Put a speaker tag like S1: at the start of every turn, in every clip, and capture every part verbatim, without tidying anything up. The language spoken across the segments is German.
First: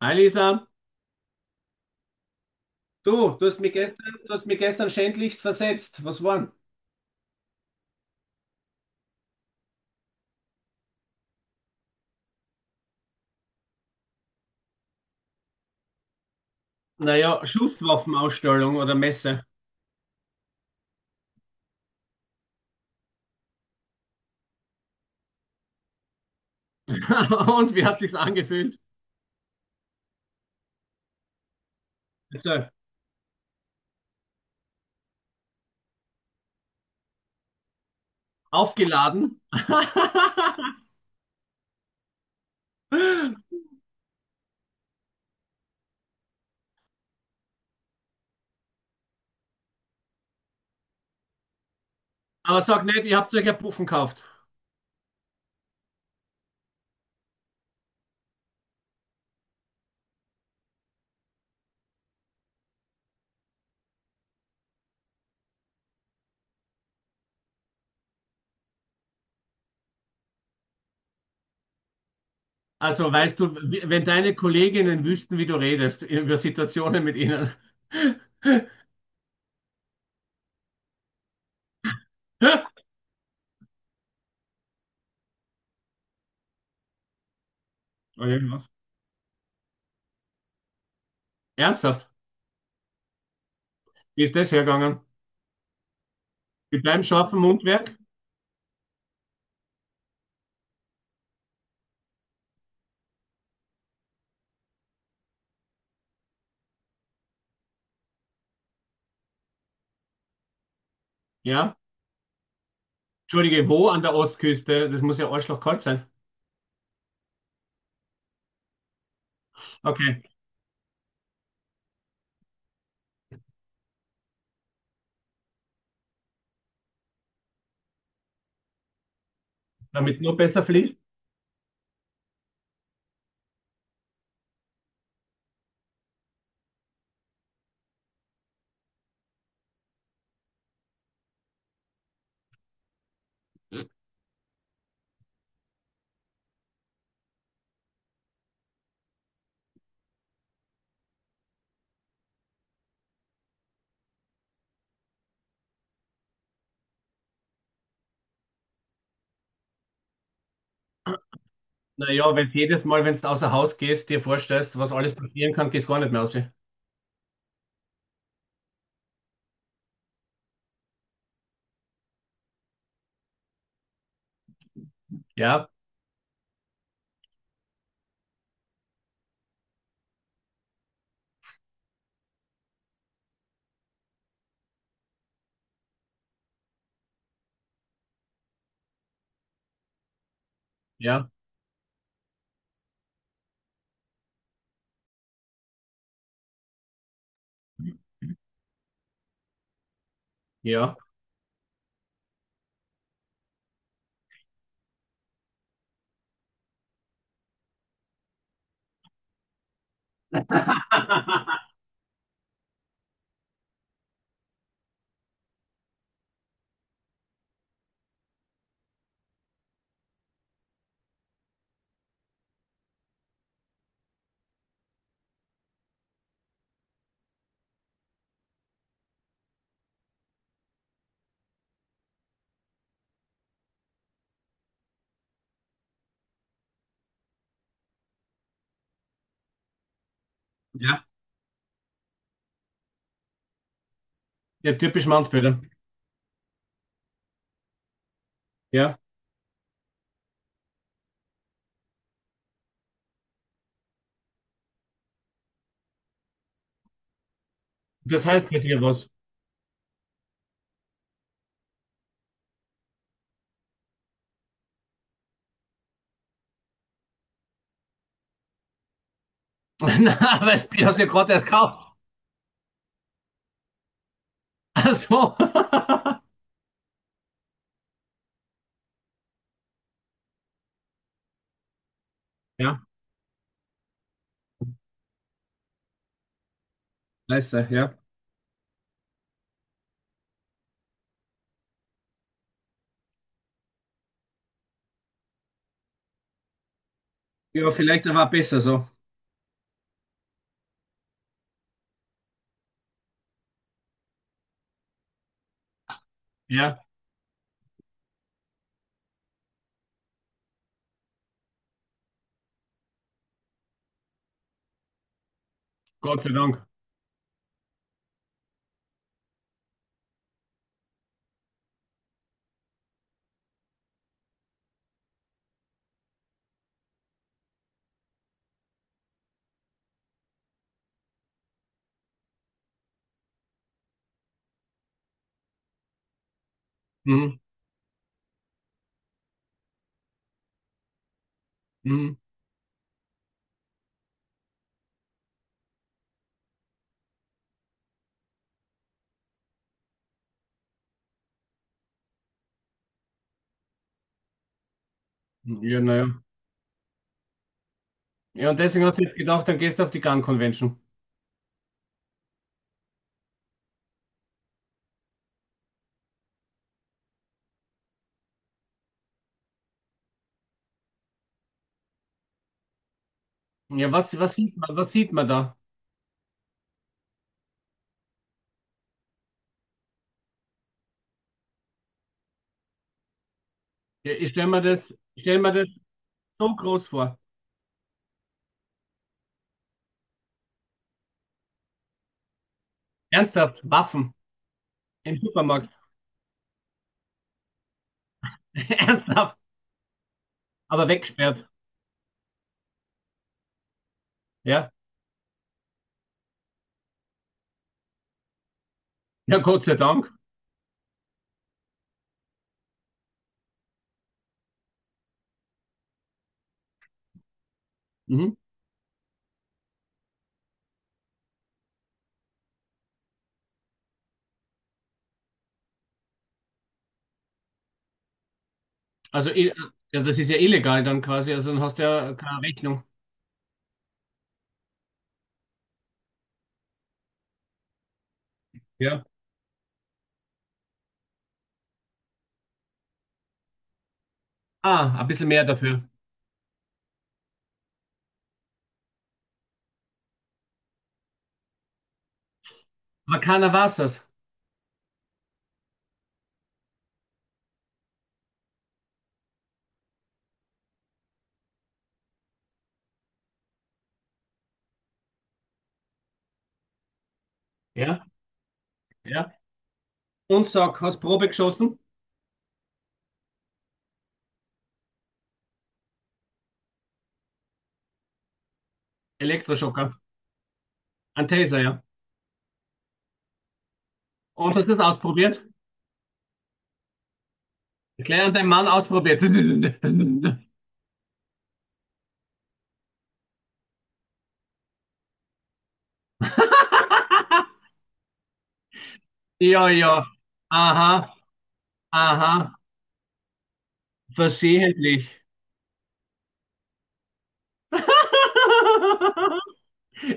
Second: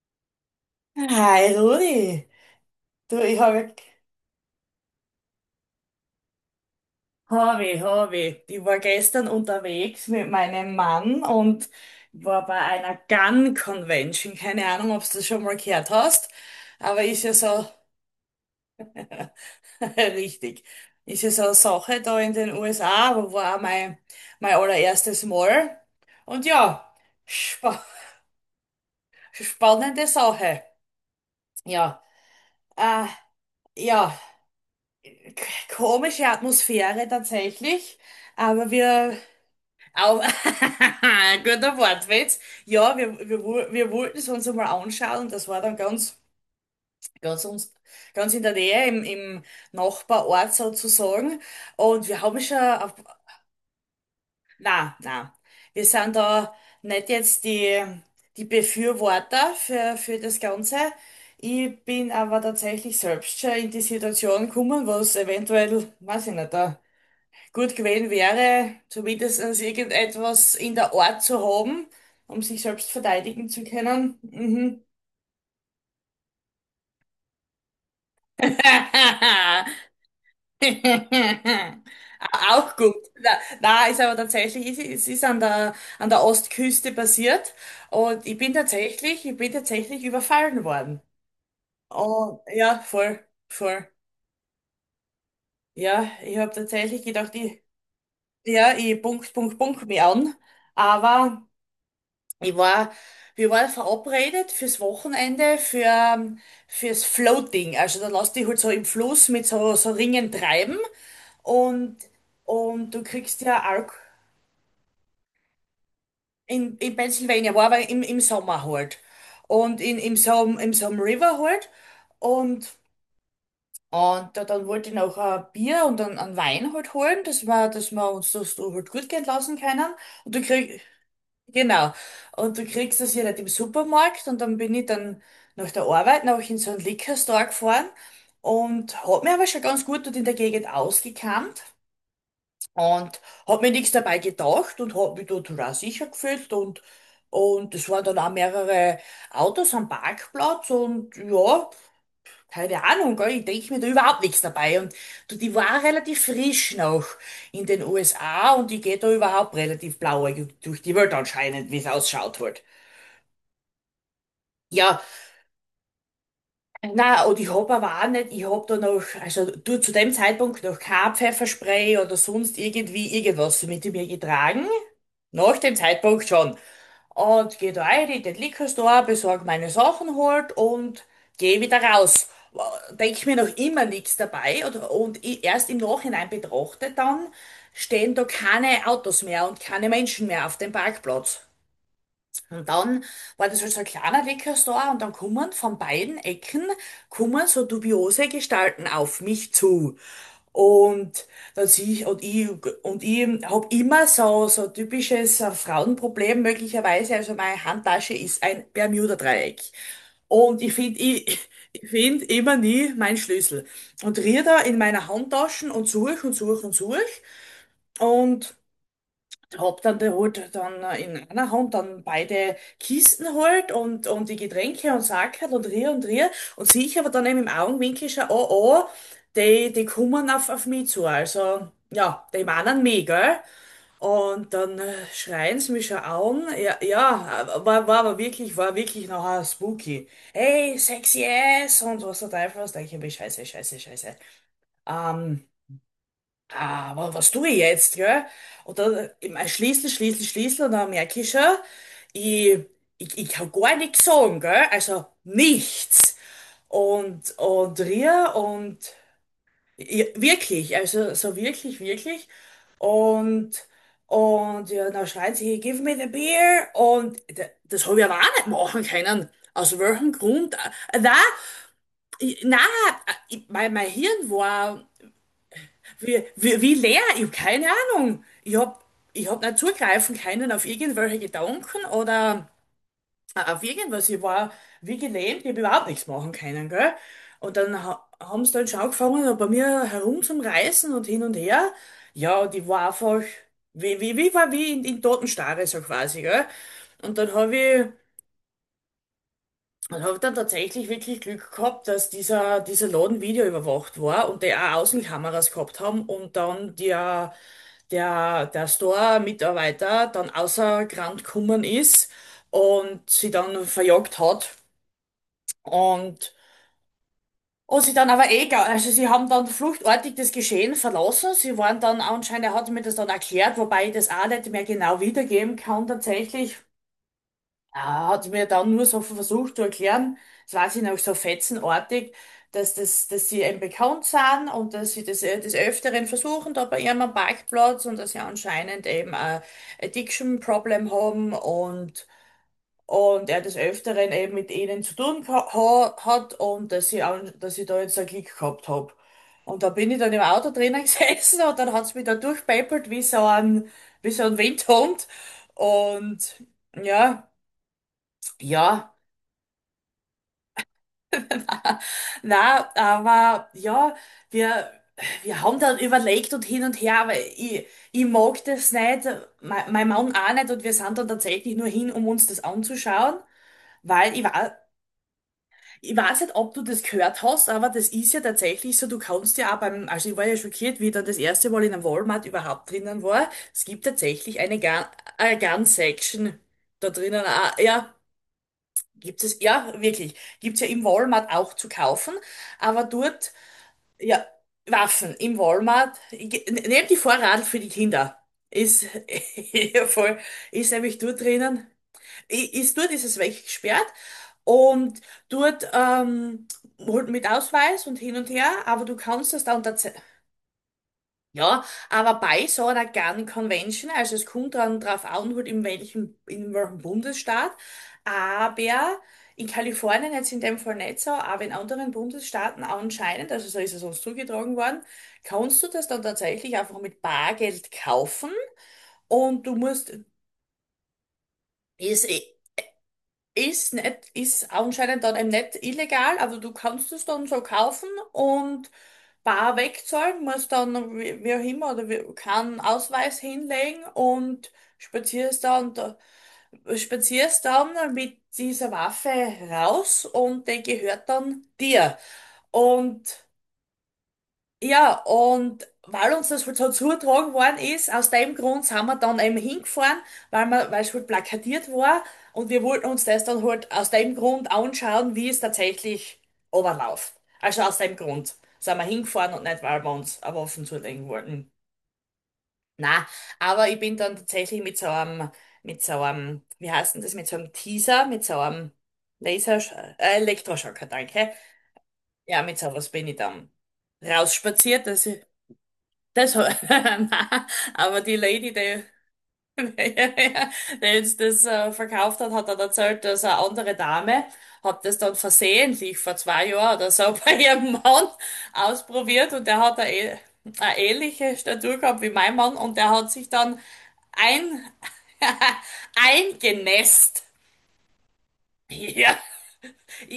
S1: Hi Lisa,
S2: Hi Rudi, du,
S1: du,
S2: ich
S1: du hast mich
S2: habe
S1: gestern, du hast mich gestern schändlichst versetzt. Was waren?
S2: Hobby, Hobby. Ich war gestern unterwegs mit meinem Mann und war bei einer Gun Convention. Keine Ahnung, ob du das schon mal gehört hast, aber ist ja
S1: Naja,
S2: so
S1: Schusswaffenausstellung oder Messe.
S2: richtig. Ist ja so eine Sache da in den U S A, aber war auch mein, mein allererstes Mal. Und ja,
S1: Und
S2: spa
S1: wie hat sich's angefühlt?
S2: spannende Sache. Ja,
S1: Also,
S2: äh, ja, k- komische Atmosphäre tatsächlich, aber wir
S1: aufgeladen.
S2: Auf, guter Wortwitz. Ja, wir, wir, wo- wir wollten es uns einmal anschauen. Das war dann ganz, ganz, uns, ganz in der Nähe, im, im Nachbarort sozusagen. Und wir haben schon,
S1: Aber sag
S2: auf,
S1: nicht, ihr habt euch ja Puffen gekauft.
S2: na, na, wir sind da nicht jetzt die, die Befürworter für, für das Ganze. Ich bin aber tatsächlich selbst schon in die Situation gekommen, was eventuell, weiß ich nicht, da gut gewesen wäre, zumindest irgendetwas in der Art zu haben, um sich selbst
S1: Also weißt
S2: verteidigen
S1: du,
S2: zu
S1: wie- wenn
S2: können.
S1: deine
S2: Mhm.
S1: Kolleginnen wüssten, wie du redest, über Situationen mit ihnen.
S2: Auch gut. Na, na, ist aber tatsächlich, es ist, ist an der, an der Ostküste passiert und
S1: Oh,
S2: ich bin
S1: irgendwas.
S2: tatsächlich, ich bin tatsächlich überfallen worden.
S1: Ernsthaft?
S2: Oh, ja, voll, voll.
S1: Wie ist das hergegangen?
S2: Ja, ich habe
S1: Mit
S2: tatsächlich
S1: deinem
S2: gedacht,
S1: scharfen
S2: ich,
S1: Mundwerk?
S2: ja, ich Punkt, Punkt, Punkt mich an, aber ich war, wir waren verabredet fürs Wochenende für, ähm, fürs Floating. Also dann lass dich halt so im Fluss mit so, so Ringen treiben
S1: Ja.
S2: und, und du kriegst ja
S1: Entschuldige, wo
S2: Alk
S1: an der Ostküste? Das muss ja arschlochkalt sein.
S2: in, in Pennsylvania, war aber im, im Sommer halt. Und in, in
S1: Okay.
S2: so, einem- in so einem River halt. Und, und da, dann wollte ich noch ein Bier und dann einen Wein halt holen, dass wir, dass wir uns das so halt gut gehen lassen können.
S1: Damit es
S2: Und
S1: noch
S2: du
S1: besser
S2: krieg,
S1: fließt?
S2: Genau. Und du kriegst das ja nicht im Supermarkt und dann bin ich dann nach der Arbeit noch in so einen Liquor Store gefahren und hab mir aber schon ganz gut dort in der Gegend ausgekannt und hab mir nichts dabei gedacht und hab mich dort auch sicher gefühlt und und es waren dann auch mehrere Autos am Parkplatz und ja, keine Ahnung, gell, ich denke mir da überhaupt nichts dabei. Und du, die war relativ frisch noch in den U S A und die geht da überhaupt relativ blauäugig durch die Welt anscheinend, wie es
S1: Naja,
S2: ausschaut
S1: weil
S2: halt.
S1: jedes Mal, wenn du außer Haus gehst, dir vorstellst, was
S2: Ja,
S1: alles passieren kann, gehst gar nicht mehr raus.
S2: na und ich hab aber auch nicht, ich hab da noch, also du zu dem Zeitpunkt noch kein Pfefferspray oder sonst irgendwie irgendwas mit mir getragen. Nach
S1: Ja,
S2: dem Zeitpunkt schon. Und geh da rein in den Liquor Store, besorg meine Sachen halt und geh wieder raus. Denk mir noch immer nichts dabei oder, und i- erst im Nachhinein betrachte dann, stehen da keine Autos mehr und keine Menschen mehr auf dem
S1: ja,
S2: Parkplatz. Und dann war das halt so ein kleiner Weckerstar und dann kommen von beiden Ecken kommen so dubiose Gestalten auf mich zu.
S1: ja.
S2: Und dann sehe ich, und ich, und ich habe immer so, so typisches äh, Frauenproblem möglicherweise. Also meine Handtasche ist ein Bermuda-Dreieck. Und ich finde, ich, ich finde immer nie meinen Schlüssel. Und rier da in meiner Handtasche und suche und suche und suche. Und hab dann da halt dann in einer Hand dann beide Kisten halt und, und die Getränke und Sackerl und rier und rier und sehe ich aber dann eben im Augenwinkel schon, oh, oh, die, die kommen auf, auf mich zu, also, ja, die meinen mich, gell? Und dann äh, schreien sie mich schon an, ja, ja, war, war aber wirklich, war wirklich nachher spooky. Hey,
S1: Ja,
S2: sexy ass und was der Teufel was, denke ich mir, scheiße, scheiße, scheiße.
S1: ja, typisch
S2: Ähm,
S1: Mannsbilder.
S2: Ah, wa- was tue ich jetzt, gell?
S1: Ja,
S2: Oder ich mein, schließe, schließe, schließe und dann merke ich schon, ich, ich, ich kann gar nichts sagen, gell? Also nichts. Und, und
S1: das
S2: Ria
S1: heißt bei
S2: und
S1: dir was.
S2: ja, wirklich, also so wirklich, wirklich. Und, und ja, dann schreien sie, "Hey, give me the beer." Und d- das habe ich aber auch nicht machen können. Aus welchem
S1: Na,
S2: Grund?
S1: weißt du, die hast du ja
S2: Na,
S1: gerade erst gekauft.
S2: na, mein, mein Hirn war.
S1: Ach so.
S2: Wie, wie, wie leer? Ich habe keine Ahnung. Ich hab ich hab nicht zugreifen können auf irgendwelche Gedanken oder
S1: Ja,
S2: äh, auf irgendwas. Ich war wie gelähmt, ich habe überhaupt nichts machen können, gell? Und
S1: scheiße,
S2: dann
S1: ja.
S2: ha haben sie dann schon angefangen, bei mir herum zum Reißen und hin und her. Ja, die war einfach, wie, wie, wie war wie in, in Totenstarre so quasi, gell? Und dann habe
S1: Ja,
S2: ich
S1: vielleicht aber auch besser so.
S2: und habe dann tatsächlich wirklich Glück gehabt, dass dieser, dieser Laden videoüberwacht war und die auch Außenkameras gehabt haben und dann
S1: Ja,
S2: der, der, der Store-Mitarbeiter dann außer Rand gekommen ist und sie dann verjagt hat.
S1: Gott sei
S2: Und,
S1: Dank.
S2: und sie dann aber egal, also sie haben dann fluchtartig das Geschehen verlassen. Sie waren dann anscheinend, er hat mir das dann erklärt, wobei ich das auch nicht mehr genau wiedergeben kann tatsächlich. Ja, hat mir dann nur so versucht zu erklären, das weiß ich noch so fetzenartig, dass das, dass sie eben bekannt sind und dass sie das äh, des Öfteren versuchen, da bei ihrem am
S1: Mhm,
S2: Parkplatz und dass sie anscheinend eben ein Addiction-Problem haben und,
S1: mhm.
S2: und er des Öfteren eben mit ihnen zu tun geha- ha hat und dass ich, an- dass ich da jetzt einen Klick gehabt hab. Und da bin ich dann im Auto drinnen gesessen und dann hat's mich da durchpäppelt wie so ein, wie so ein Windhund
S1: Ja, naja. Ja,
S2: und ja,
S1: ja, und deswegen
S2: ja.
S1: hast du jetzt gedacht, dann gehst du auf die Gun Convention.
S2: Na, aber ja, wir, wir haben dann überlegt und hin und her, aber ich, ich mag das nicht, mein, mein Mann auch nicht und wir sind dann tatsächlich nur hin, um uns das anzuschauen,
S1: Ja,
S2: weil
S1: was,
S2: ich
S1: was
S2: war,
S1: sieht man, was sieht man da?
S2: ich weiß nicht, ob du das gehört hast, aber das ist ja tatsächlich so, du kannst ja auch beim, also ich war ja schockiert, wie ich dann das erste Mal in einem Walmart überhaupt drinnen war. Es gibt
S1: Ja, ich
S2: tatsächlich
S1: stelle
S2: eine
S1: mir
S2: Gun,
S1: das, ich
S2: eine
S1: stell mir
S2: Gun
S1: das
S2: Section
S1: so groß
S2: da
S1: vor.
S2: drinnen, auch. Ja, gibt es, ja, wirklich, gibt's ja im Walmart auch zu kaufen. Aber dort
S1: Ernsthaft, Waffen
S2: ja, Waffen
S1: im
S2: im
S1: Supermarkt.
S2: Walmart. Ge- Nehmt die Vorrat für die Kinder. Ist
S1: Ernsthaft,
S2: ja, voll, ist
S1: aber
S2: nämlich dort
S1: weggesperrt.
S2: drinnen. I- Ist dort ist es weggesperrt
S1: Ja,
S2: und dort ähm, holt mit Ausweis und hin und her, aber du kannst
S1: ja,
S2: das dann
S1: Gott sei
S2: tats
S1: Dank.
S2: ja, aber bei so einer Gun Convention, also es kommt dann drauf an, halt in welchem, in welchem Bundesstaat,
S1: Mhm.
S2: aber in Kalifornien jetzt in dem Fall nicht so, aber in anderen Bundesstaaten anscheinend, also so ist es uns zugetragen worden, kannst du das dann tatsächlich einfach mit Bargeld kaufen
S1: Also,
S2: und
S1: i-
S2: du musst,
S1: ja, das ist ja illegal dann quasi, also dann hast du
S2: ist,
S1: ja
S2: eh
S1: keine Rechnung.
S2: ist nicht, ist anscheinend dann eben nicht illegal, aber du kannst es dann so kaufen und
S1: Ja.
S2: bar wegzahlen, musst dann wie, wie auch immer oder wie, keinen Ausweis hinlegen und
S1: Ah, ein bisschen
S2: spazierst
S1: mehr
S2: dann,
S1: dafür.
S2: da- spazierst dann mit dieser Waffe raus und die gehört dann dir.
S1: Aber
S2: Und
S1: keiner weiß es.
S2: ja, und weil uns das halt so zugetragen worden ist, aus dem Grund sind wir dann eben hingefahren, weil wir, weil es halt plakatiert war und wir wollten uns das dann halt aus dem Grund anschauen, wie es tatsächlich runterläuft. Also aus dem
S1: Ja,
S2: Grund sind wir
S1: ja.
S2: hingefahren und nicht, weil wir uns eine
S1: Und
S2: Waffen
S1: sag, hast
S2: zulegen
S1: Probe
S2: wollten.
S1: geschossen?
S2: Na, aber ich bin dann tatsächlich mit so einem, mit so einem, wie heißt denn das, mit so einem Teaser, mit so einem Laser,
S1: Elektroschocker.
S2: äh, Elektroschocker,
S1: Ein
S2: danke.
S1: Taser, ja.
S2: Ja, mit sowas bin ich dann
S1: Und hast du das
S2: rausspaziert. Das
S1: ausprobiert?
S2: das, ho- nein, aber die
S1: Gleich an deinem
S2: Lady,
S1: Mann
S2: die,
S1: ausprobiert.
S2: die uns das äh, verkauft hat, hat dann erzählt, dass eine andere Dame hat das dann versehentlich vor zwei Jahren oder so bei ihrem Mann ausprobiert und der
S1: Ja,
S2: hat eine,
S1: ja.
S2: äh- eine
S1: Aha,
S2: ähnliche Statur gehabt wie mein Mann
S1: aha.
S2: und der hat sich dann ein,
S1: Versehentlich.
S2: eingenässt. Ja.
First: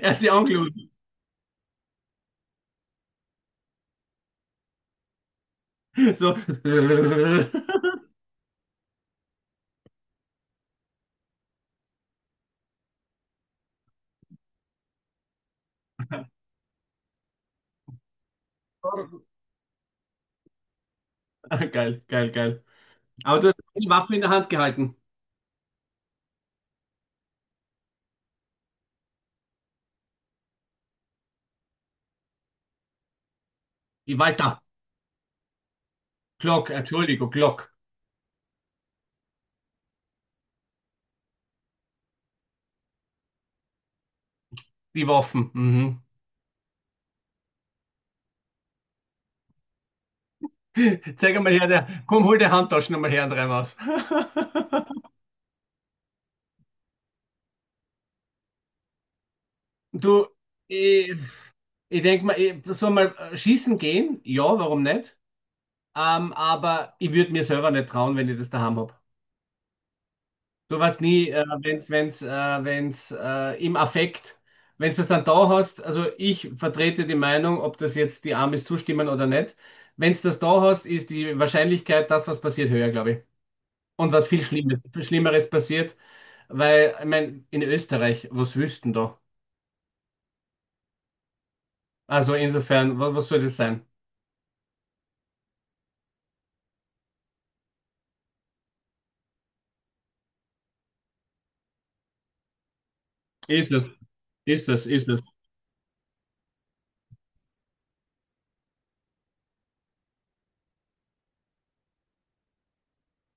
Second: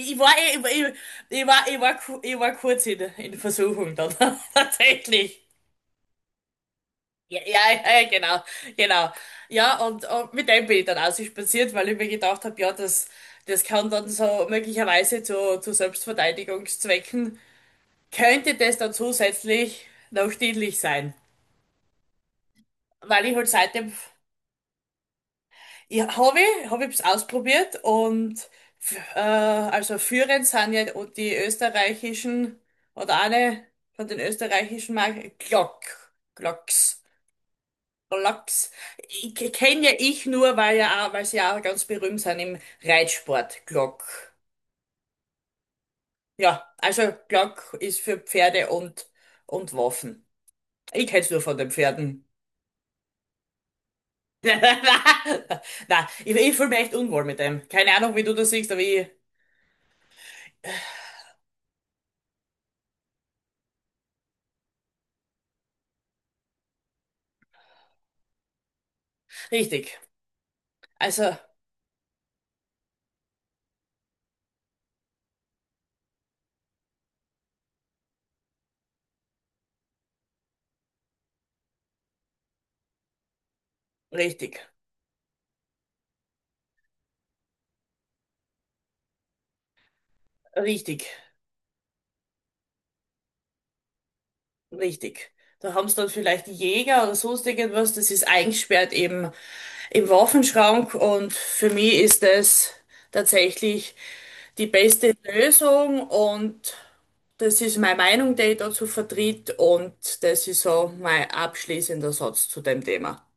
S1: Er hat sie
S2: war, ich, ich,
S1: angelogen.
S2: ich war, ich war, ku- ich war kurz in, in Versuchung dann, tatsächlich.
S1: So.
S2: Ja, ja, ja, genau, genau. Ja, und, und mit dem bin ich dann auch so spaziert, weil ich mir gedacht habe, ja, das, das kann dann so möglicherweise zu, zu Selbstverteidigungszwecken, könnte das dann zusätzlich noch dienlich sein.
S1: Geil, geil, geil.
S2: Weil ich
S1: Aber
S2: halt
S1: du hast die
S2: seitdem,
S1: Waffen in der Hand gehalten.
S2: ja, habe ich, habe ich es ausprobiert und f- äh, also führend sind ja die österreichischen, oder eine von
S1: Die
S2: den
S1: Walter.
S2: österreichischen Marken, Glock,
S1: Glock,
S2: Glocks.
S1: Entschuldigung, Glock.
S2: Lachs kenne ja ich nur, weil ja, auch- weil sie ja auch ganz berühmt sind im Reitsport, Glock.
S1: Die Waffen. Mhm.
S2: Ja, also Glock ist für Pferde und, und Waffen. Ich kenn's
S1: Zeig
S2: nur
S1: mal
S2: von
S1: her,
S2: den
S1: der, komm,
S2: Pferden.
S1: hol die Handtaschen nochmal her und rein raus.
S2: Na, ich, ich fühle mich echt unwohl mit dem. Keine Ahnung, wie du das siehst, aber ich.
S1: Du, ich, ich denke mal, ich soll mal äh, schießen gehen. Ja, warum nicht? Ähm, aber ich würde mir selber nicht trauen, wenn ich das daheim habe.
S2: Richtig.
S1: Sowas nie,
S2: Also,
S1: äh, wenn's, wenn's, äh, wenn's äh, im Affekt, wenn's das dann da hast, also ich vertrete die Meinung, ob das jetzt die Amis zustimmen oder nicht, wenn's das da hast, ist die Wahrscheinlichkeit, dass was passiert, höher, glaube ich. Und was viel
S2: richtig.
S1: Schlimmes, Schlimmeres passiert, weil, ich meine, in Österreich, was wüssten da?
S2: Richtig.
S1: Also insofern, was, was soll das sein?
S2: Richtig. Da haben sie dann vielleicht Jäger oder sonst irgendwas, das ist eingesperrt im, im Waffenschrank und für mich ist das
S1: Ist es,
S2: tatsächlich die
S1: ist es, ist
S2: beste
S1: es.
S2: Lösung und das ist meine Meinung, die ich dazu vertrete und das ist so mein abschließender Satz zu dem Thema.